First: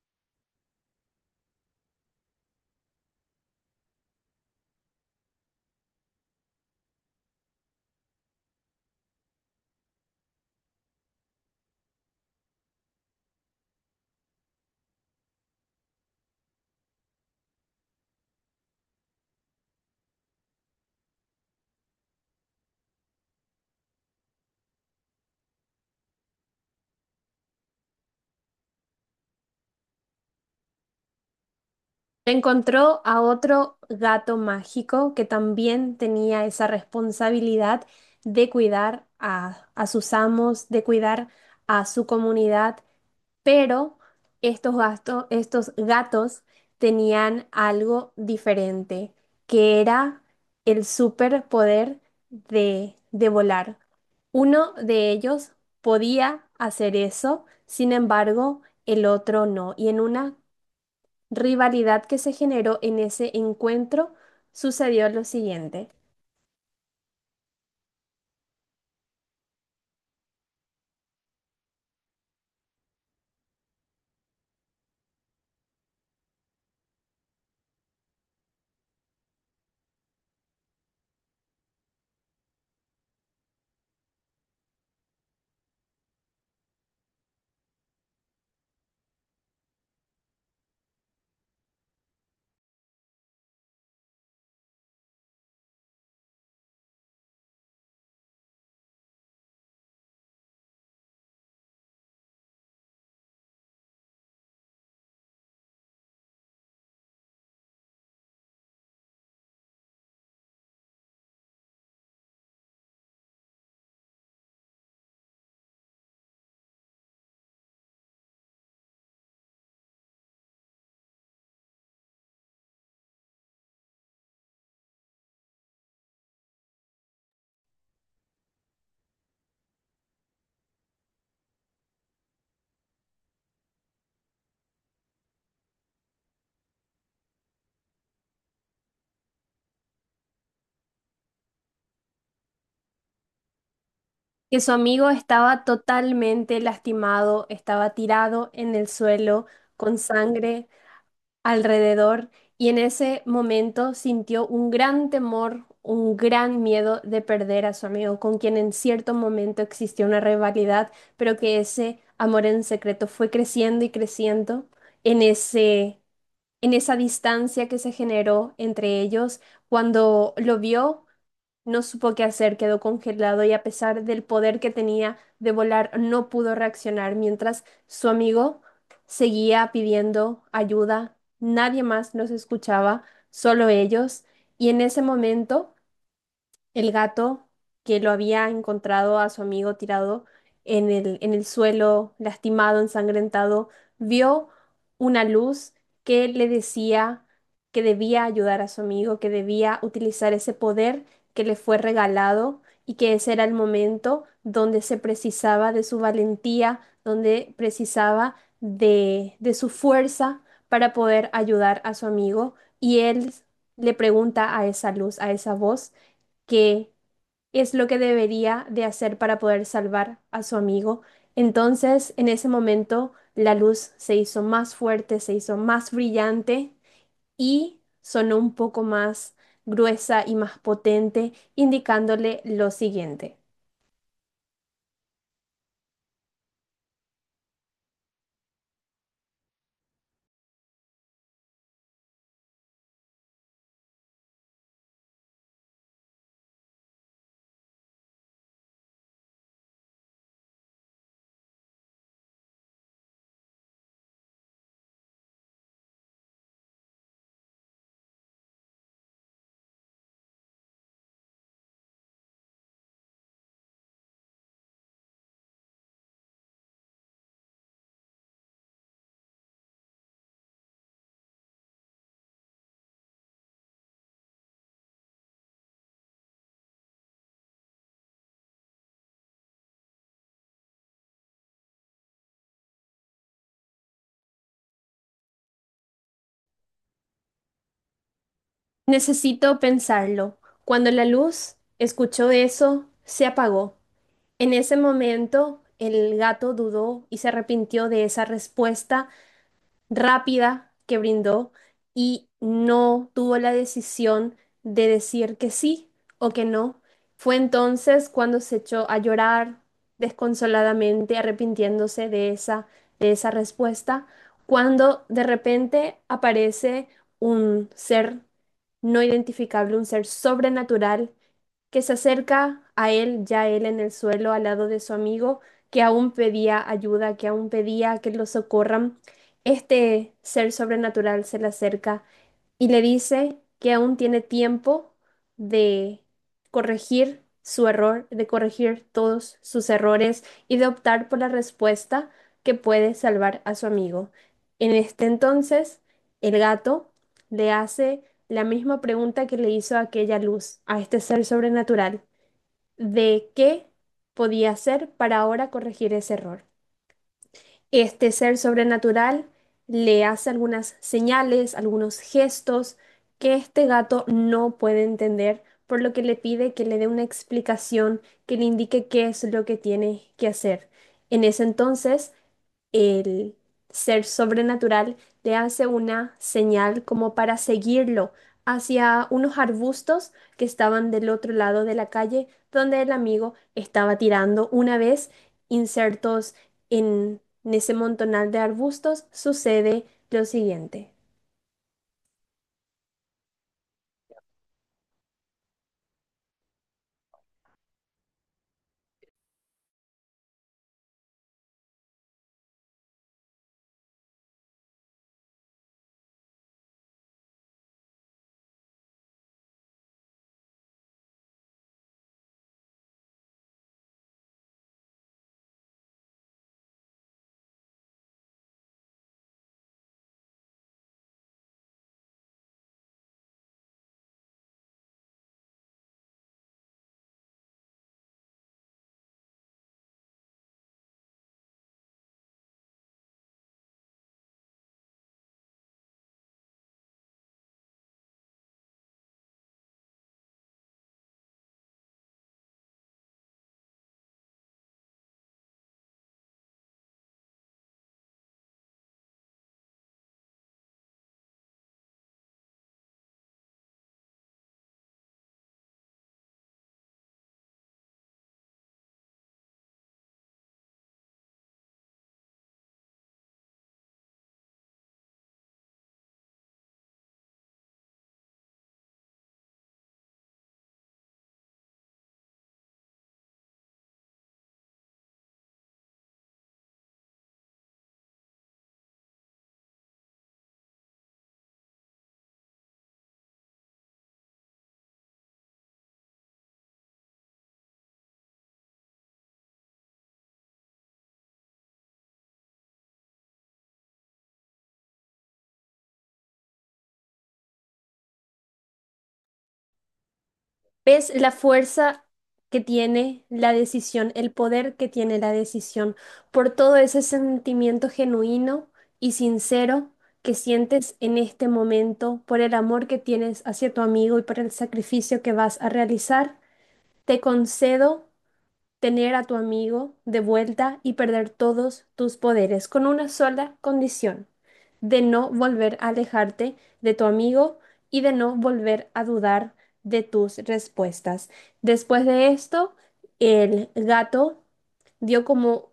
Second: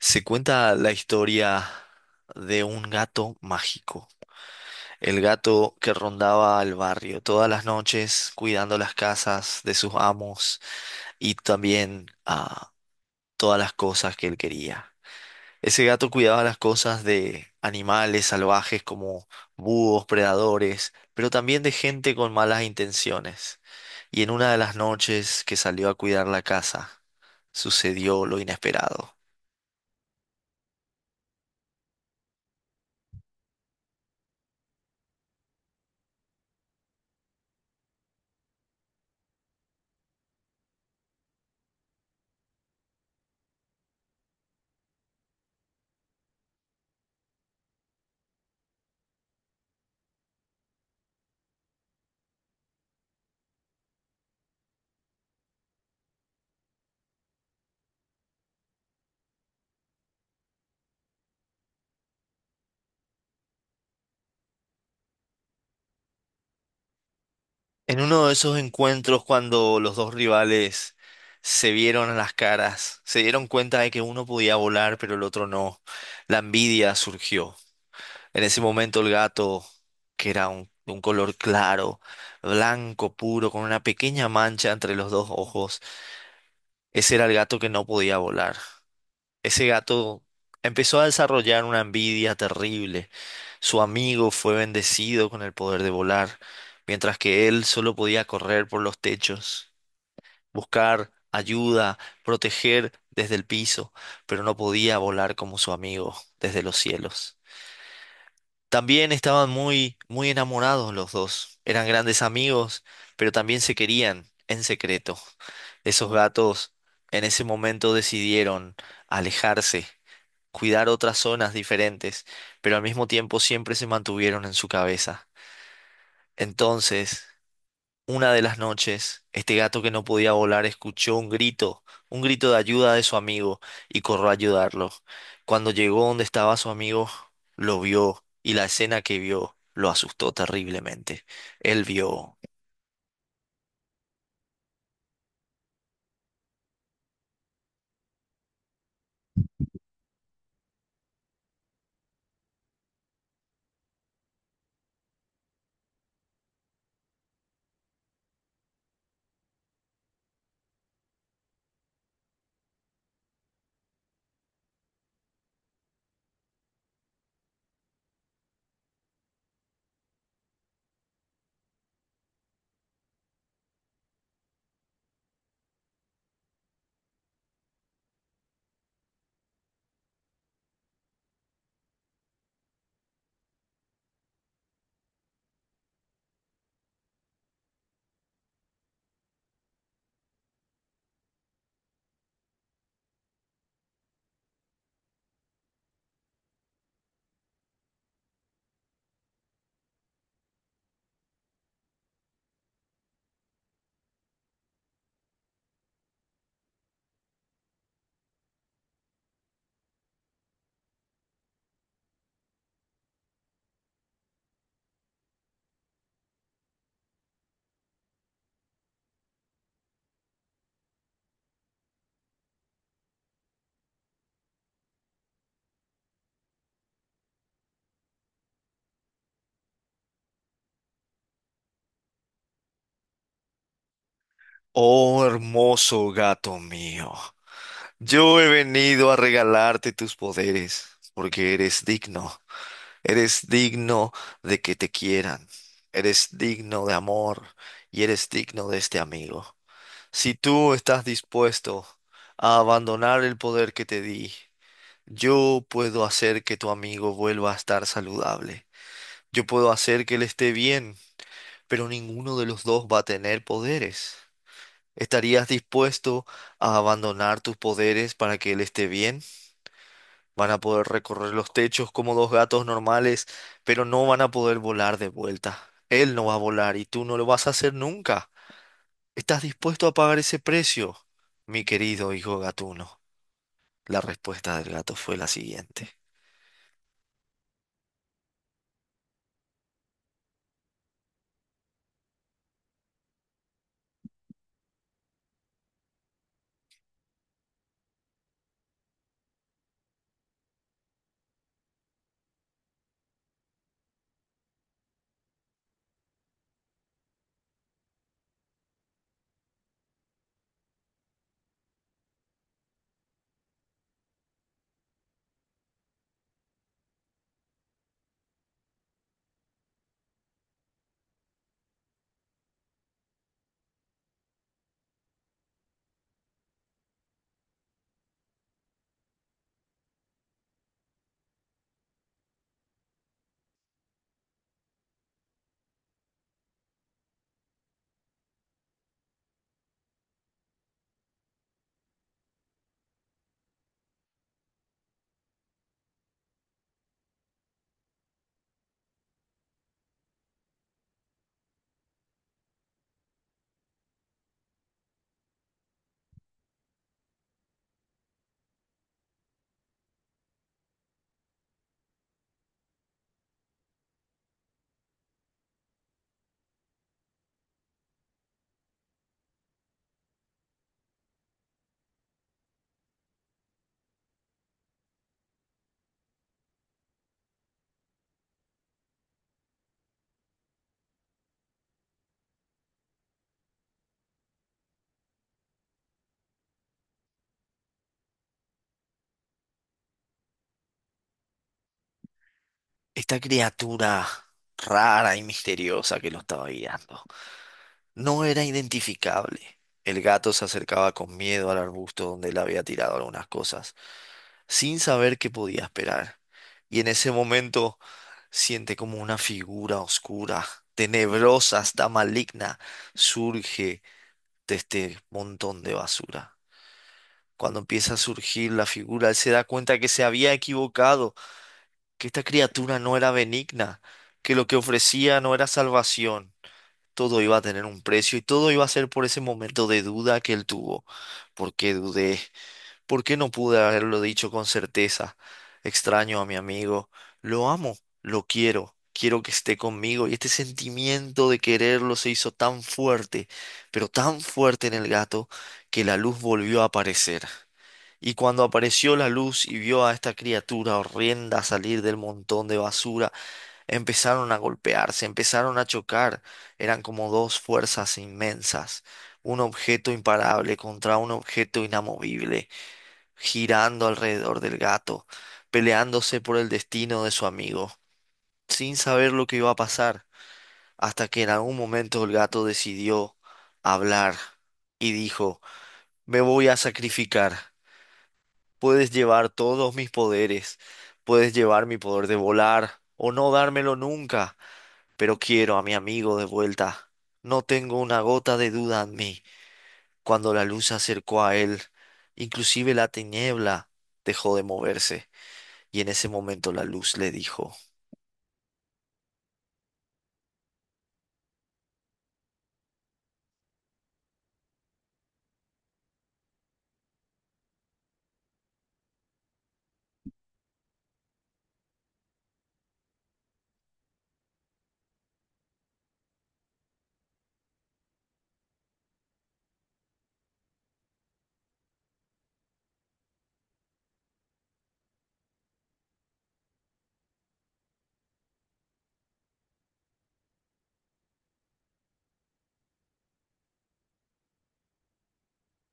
Se cuenta la historia de un gato mágico, el gato que rondaba el barrio todas las noches cuidando las casas de sus amos y también todas las cosas que él quería. Ese gato cuidaba las cosas de animales salvajes como búhos, predadores, pero también de gente con malas intenciones. Y en una de las noches que salió a cuidar la casa, sucedió lo inesperado. Encontró a otro gato mágico que también tenía esa responsabilidad de cuidar a sus amos, de cuidar a su comunidad, pero estos gatos tenían algo diferente, que era el superpoder de volar. Uno de ellos podía hacer eso, sin embargo, el otro no. Y en una rivalidad que se generó en ese encuentro, sucedió lo siguiente, En uno de esos encuentros cuando los dos rivales se vieron a las caras, se dieron cuenta de que uno podía volar pero el otro no, la envidia surgió. En ese momento el gato, que era de un color claro, blanco puro, con una pequeña mancha entre los dos ojos, ese era el gato que no podía volar. Ese gato empezó a desarrollar una envidia terrible. Su amigo fue bendecido con el poder de volar, mientras que él solo podía correr por los techos, buscar ayuda, proteger desde el piso, pero no podía volar como su amigo desde los cielos. También estaban muy, muy enamorados los dos. Eran grandes amigos, pero también se querían en secreto. Esos gatos en ese momento decidieron alejarse, cuidar otras zonas diferentes, pero al mismo tiempo siempre se mantuvieron en su cabeza. Entonces, una de las noches, este gato que no podía volar escuchó un grito de ayuda de su amigo, y corrió a ayudarlo. Cuando llegó donde estaba su amigo, lo vio, y la escena que vio lo asustó terriblemente. Él vio. que su amigo estaba totalmente lastimado, estaba tirado en el suelo con sangre alrededor y en ese momento sintió un gran temor, un gran miedo de perder a su amigo, con quien en cierto momento existió una rivalidad, pero que ese amor en secreto fue creciendo y creciendo en ese en esa distancia que se generó entre ellos. Cuando lo vio, no supo qué hacer, quedó congelado y a pesar del poder que tenía de volar, no pudo reaccionar, mientras su amigo seguía pidiendo ayuda. Nadie más los escuchaba, solo ellos. Y en ese momento el gato que lo había encontrado a su amigo tirado en el suelo, lastimado, ensangrentado, vio una luz que le decía que debía ayudar a su amigo, que debía utilizar ese poder que le fue regalado y que ese era el momento donde se precisaba de su valentía, donde precisaba de su fuerza para poder ayudar a su amigo. Y él le pregunta a esa luz, a esa voz, qué es lo que debería de hacer para poder salvar a su amigo. Entonces, en ese momento, la luz se hizo más fuerte, se hizo más brillante y sonó un poco más gruesa y más potente, indicándole lo siguiente. Oh, hermoso gato mío, yo he venido a regalarte tus poderes, porque eres digno. Eres digno de que te quieran, eres digno de amor y eres digno de este amigo. Si tú estás dispuesto a abandonar el poder que te di, yo puedo hacer que tu amigo vuelva a estar saludable. Yo puedo hacer que él esté bien, pero ninguno de los dos va a tener poderes. ¿Estarías dispuesto a abandonar tus poderes para que él esté bien? Van a poder recorrer los techos como dos gatos normales, pero no van a poder volar de vuelta. Él no va a volar y tú no lo vas a hacer nunca. ¿Estás dispuesto a pagar ese precio, mi querido hijo gatuno? La respuesta del gato fue la siguiente. Necesito pensarlo. Cuando la luz escuchó eso, se apagó. En ese momento, el gato dudó y se arrepintió de esa respuesta rápida que brindó y no tuvo la decisión de decir que sí o que no. Fue entonces cuando se echó a llorar desconsoladamente, arrepintiéndose de esa respuesta, cuando de repente aparece un ser no identificable, un ser sobrenatural que se acerca a él, ya él en el suelo, al lado de su amigo, que aún pedía ayuda, que aún pedía que lo socorran. Este ser sobrenatural se le acerca y le dice que aún tiene tiempo de corregir su error, de corregir todos sus errores y de optar por la respuesta que puede salvar a su amigo. En este entonces, el gato le hace la misma pregunta que le hizo a aquella luz, a este ser sobrenatural, de qué podía hacer para ahora corregir ese error. Este ser sobrenatural le hace algunas señales, algunos gestos que este gato no puede entender, por lo que le pide que le dé una explicación que le indique qué es lo que tiene que hacer. En ese entonces, el ser sobrenatural le hace una señal como para seguirlo hacia unos arbustos que estaban del otro lado de la calle donde el amigo estaba tirando. Una vez insertos en ese montonal de arbustos, sucede lo siguiente. Esta criatura rara y misteriosa que lo estaba guiando, no era identificable. El gato se acercaba con miedo al arbusto donde él había tirado algunas cosas, sin saber qué podía esperar. Y en ese momento siente como una figura oscura, tenebrosa, hasta maligna, surge de este montón de basura. Cuando empieza a surgir la figura, él se da cuenta que se había equivocado, que esta criatura no era benigna, que lo que ofrecía no era salvación, todo iba a tener un precio y todo iba a ser por ese momento de duda que él tuvo. ¿Por qué dudé? ¿Por qué no pude haberlo dicho con certeza? Extraño a mi amigo. Lo amo, lo quiero, quiero que esté conmigo. Y este sentimiento de quererlo se hizo tan fuerte, pero tan fuerte en el gato, que la luz volvió a aparecer. Y cuando apareció la luz y vio a esta criatura horrenda salir del montón de basura, empezaron a golpearse, empezaron a chocar. Eran como dos fuerzas inmensas, un objeto imparable contra un objeto inamovible, girando alrededor del gato, peleándose por el destino de su amigo, sin saber lo que iba a pasar, hasta que en algún momento el gato decidió hablar y dijo, me voy a sacrificar. Puedes llevar todos mis poderes, puedes llevar mi poder de volar o no dármelo nunca, pero quiero a mi amigo de vuelta. No tengo una gota de duda en mí. Cuando la luz se acercó a él, inclusive la tiniebla dejó de moverse, y en ese momento la luz le dijo, ¿Ves la fuerza que tiene la decisión, el poder que tiene la decisión, por todo ese sentimiento genuino y sincero que sientes en este momento, por el amor que tienes hacia tu amigo y por el sacrificio que vas a realizar? Te concedo tener a tu amigo de vuelta y perder todos tus poderes, con una sola condición, de no volver a alejarte de tu amigo y de no volver a dudar de tus respuestas. Después de esto, el gato dio como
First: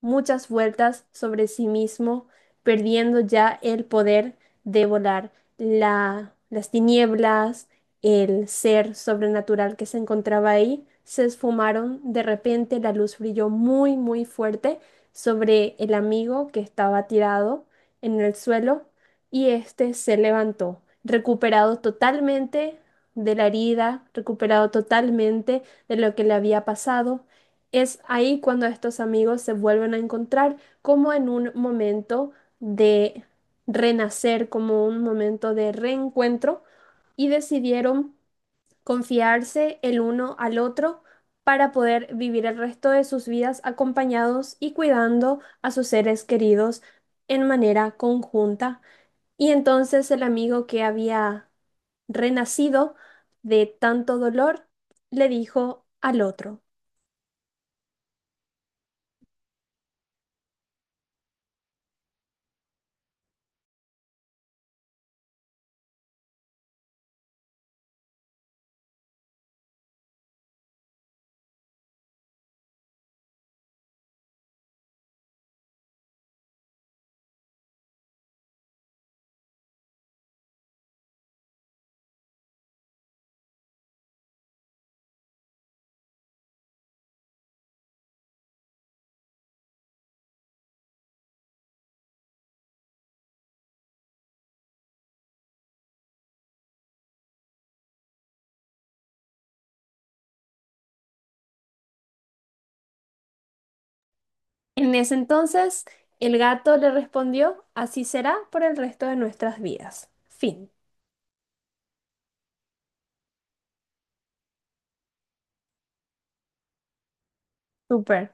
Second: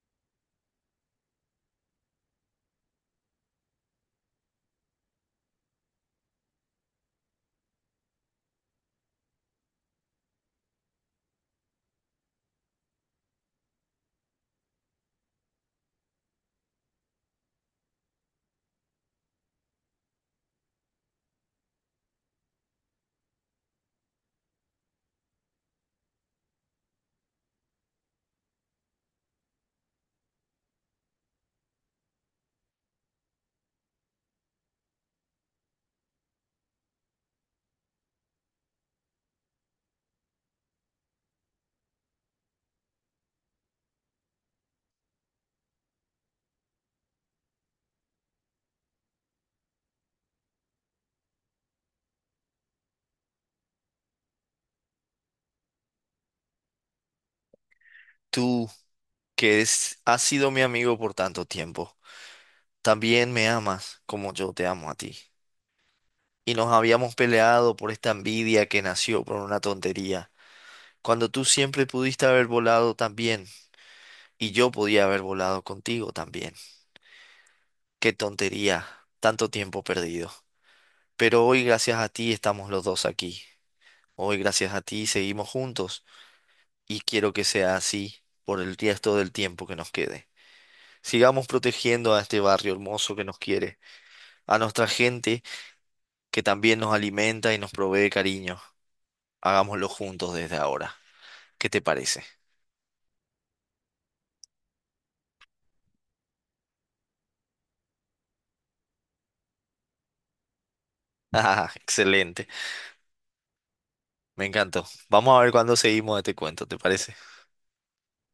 muchas vueltas sobre sí mismo, perdiendo ya el poder de volar. Las tinieblas, el ser sobrenatural que se encontraba ahí, se esfumaron. De repente la luz brilló muy, muy fuerte sobre el amigo que estaba tirado en el suelo y este se levantó, recuperado totalmente de la herida, recuperado totalmente de lo que le había pasado. Es ahí cuando estos amigos se vuelven a encontrar como en un momento de renacer, como un momento de reencuentro y decidieron confiarse el uno al otro para poder vivir el resto de sus vidas acompañados y cuidando a sus seres queridos en manera conjunta. Y entonces el amigo que había renacido de tanto dolor le dijo al otro. tú, has sido mi amigo por tanto tiempo, también me amas como yo te amo a ti. Y nos habíamos peleado por esta envidia que nació por una tontería, cuando tú siempre pudiste haber volado también, y yo podía haber volado contigo también. Qué tontería, tanto tiempo perdido. Pero hoy gracias a ti estamos los dos aquí. Hoy gracias a ti seguimos juntos y quiero que sea así por el resto del tiempo que nos quede. Sigamos protegiendo a este barrio hermoso que nos quiere, a nuestra gente que también nos alimenta y nos provee cariño. Hagámoslo juntos desde ahora. ¿Qué te parece? En ese entonces, el gato le respondió, así será por el resto de nuestras vidas. Fin. Ah, excelente. Me encantó. Vamos a ver cuándo seguimos este cuento, ¿te parece? Súper.